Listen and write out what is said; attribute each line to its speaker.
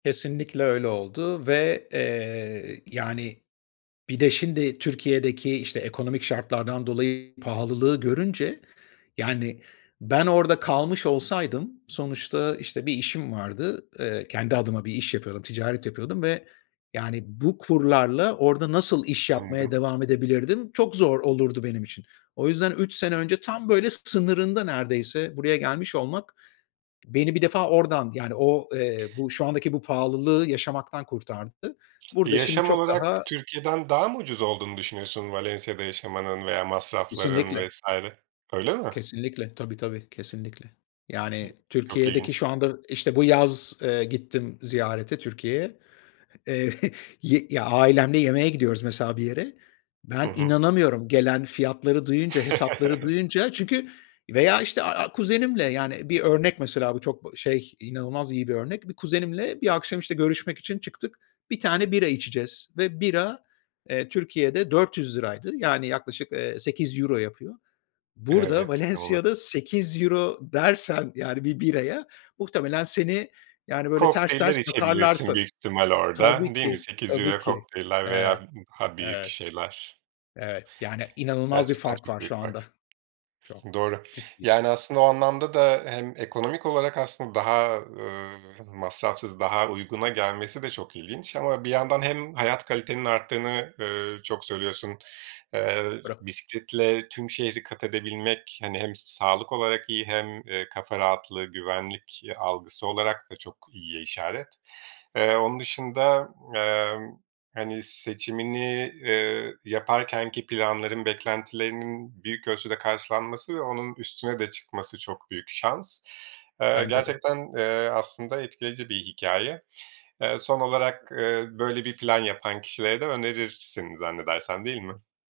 Speaker 1: Kesinlikle öyle oldu ve, eee, yani bir de şimdi Türkiye'deki, işte, ekonomik şartlardan dolayı pahalılığı görünce Yani ben orada kalmış olsaydım sonuçta, işte, bir işim vardı. Eee, kendi adıma bir iş yapıyordum, ticaret yapıyordum ve yani bu kurlarla orada nasıl iş yapmaya
Speaker 2: Anladım.
Speaker 1: devam edebilirdim çok zor olurdu benim için. O yüzden 3 sene önce tam böyle sınırında neredeyse buraya gelmiş olmak, beni bir defa oradan, yani o, eee, bu şu andaki bu pahalılığı yaşamaktan kurtardı.
Speaker 2: E,
Speaker 1: Burada şimdi
Speaker 2: yaşam
Speaker 1: çok
Speaker 2: olarak
Speaker 1: daha
Speaker 2: Türkiye'den daha mı ucuz olduğunu düşünüyorsun Valensiya'da yaşamanın veya masrafların
Speaker 1: Kesinlikle.
Speaker 2: vs. Öyle mi?
Speaker 1: Kesinlikle. Tabii, tabii. Kesinlikle. Yani
Speaker 2: Çok
Speaker 1: Türkiye'deki
Speaker 2: ilginç.
Speaker 1: şu anda, işte, bu yaz, eee, gittim ziyarete Türkiye'ye, eee, y ya ailemde yemeğe gidiyoruz mesela bir yere. Ben
Speaker 2: Hı hı.
Speaker 1: inanamıyorum gelen fiyatları duyunca, hesapları duyunca. Çünkü veya, işte, a a kuzenimle, yani, bir örnek mesela bu çok şey, inanılmaz iyi bir örnek. Bir kuzenimle bir akşam, işte, görüşmek için çıktık. 1 tane bira içeceğiz ve bira, eee, Türkiye'de ₺400'ydı, yani yaklaşık, eee, €8 yapıyor. Burada
Speaker 2: Evet, inanılmaz.
Speaker 1: Valensiya'da €8 dersen yani 1 biraya, muhtelemen seni, yani, böyle ters
Speaker 2: Kokteyller
Speaker 1: ters bakarlar
Speaker 2: içebilirsin
Speaker 1: sana.
Speaker 2: büyük ihtimal orada,
Speaker 1: Tabii
Speaker 2: değil mi
Speaker 1: ki.
Speaker 2: sekiz
Speaker 1: Tabii
Speaker 2: euro
Speaker 1: ki.
Speaker 2: kokteyller
Speaker 1: Evet.
Speaker 2: veya d daha büyük
Speaker 1: Evet,
Speaker 2: şeyler.
Speaker 1: evet, yani inanılmaz bir
Speaker 2: Gerçekten
Speaker 1: fark
Speaker 2: çok
Speaker 1: var şu
Speaker 2: büyük fark.
Speaker 1: anda. Çok,
Speaker 2: Doğru,
Speaker 1: ciddi.
Speaker 2: yani aslında o anlamda da hem ekonomik olarak aslında daha, eee, m masrafsız daha uyguna gelmesi de çok ilginç ama bir yandan hem hayat kalitenin arttığını, eee, çok söylüyorsun. Eee,
Speaker 1: [unintelligible]
Speaker 2: bisikletle tüm şehri kat edebilmek, hani hem sağlık olarak iyi hem, eee, kafa rahatlığı, güvenlik, iii, algısı olarak da çok iyiye işaret. Eee, onun dışında, emm, hani, seçimini, eee, yaparkenki planların beklentilerinin büyük ölçüde karşılanması ve onun üstüne de çıkması çok büyük şans. Eee,
Speaker 1: Bence de.
Speaker 2: gerçekten, eee, aslında etkileyici bir hikâye. Eee, son olarak, eee, böyle bir plan yapan kişilere de önerirsin zannedersem, değil mi?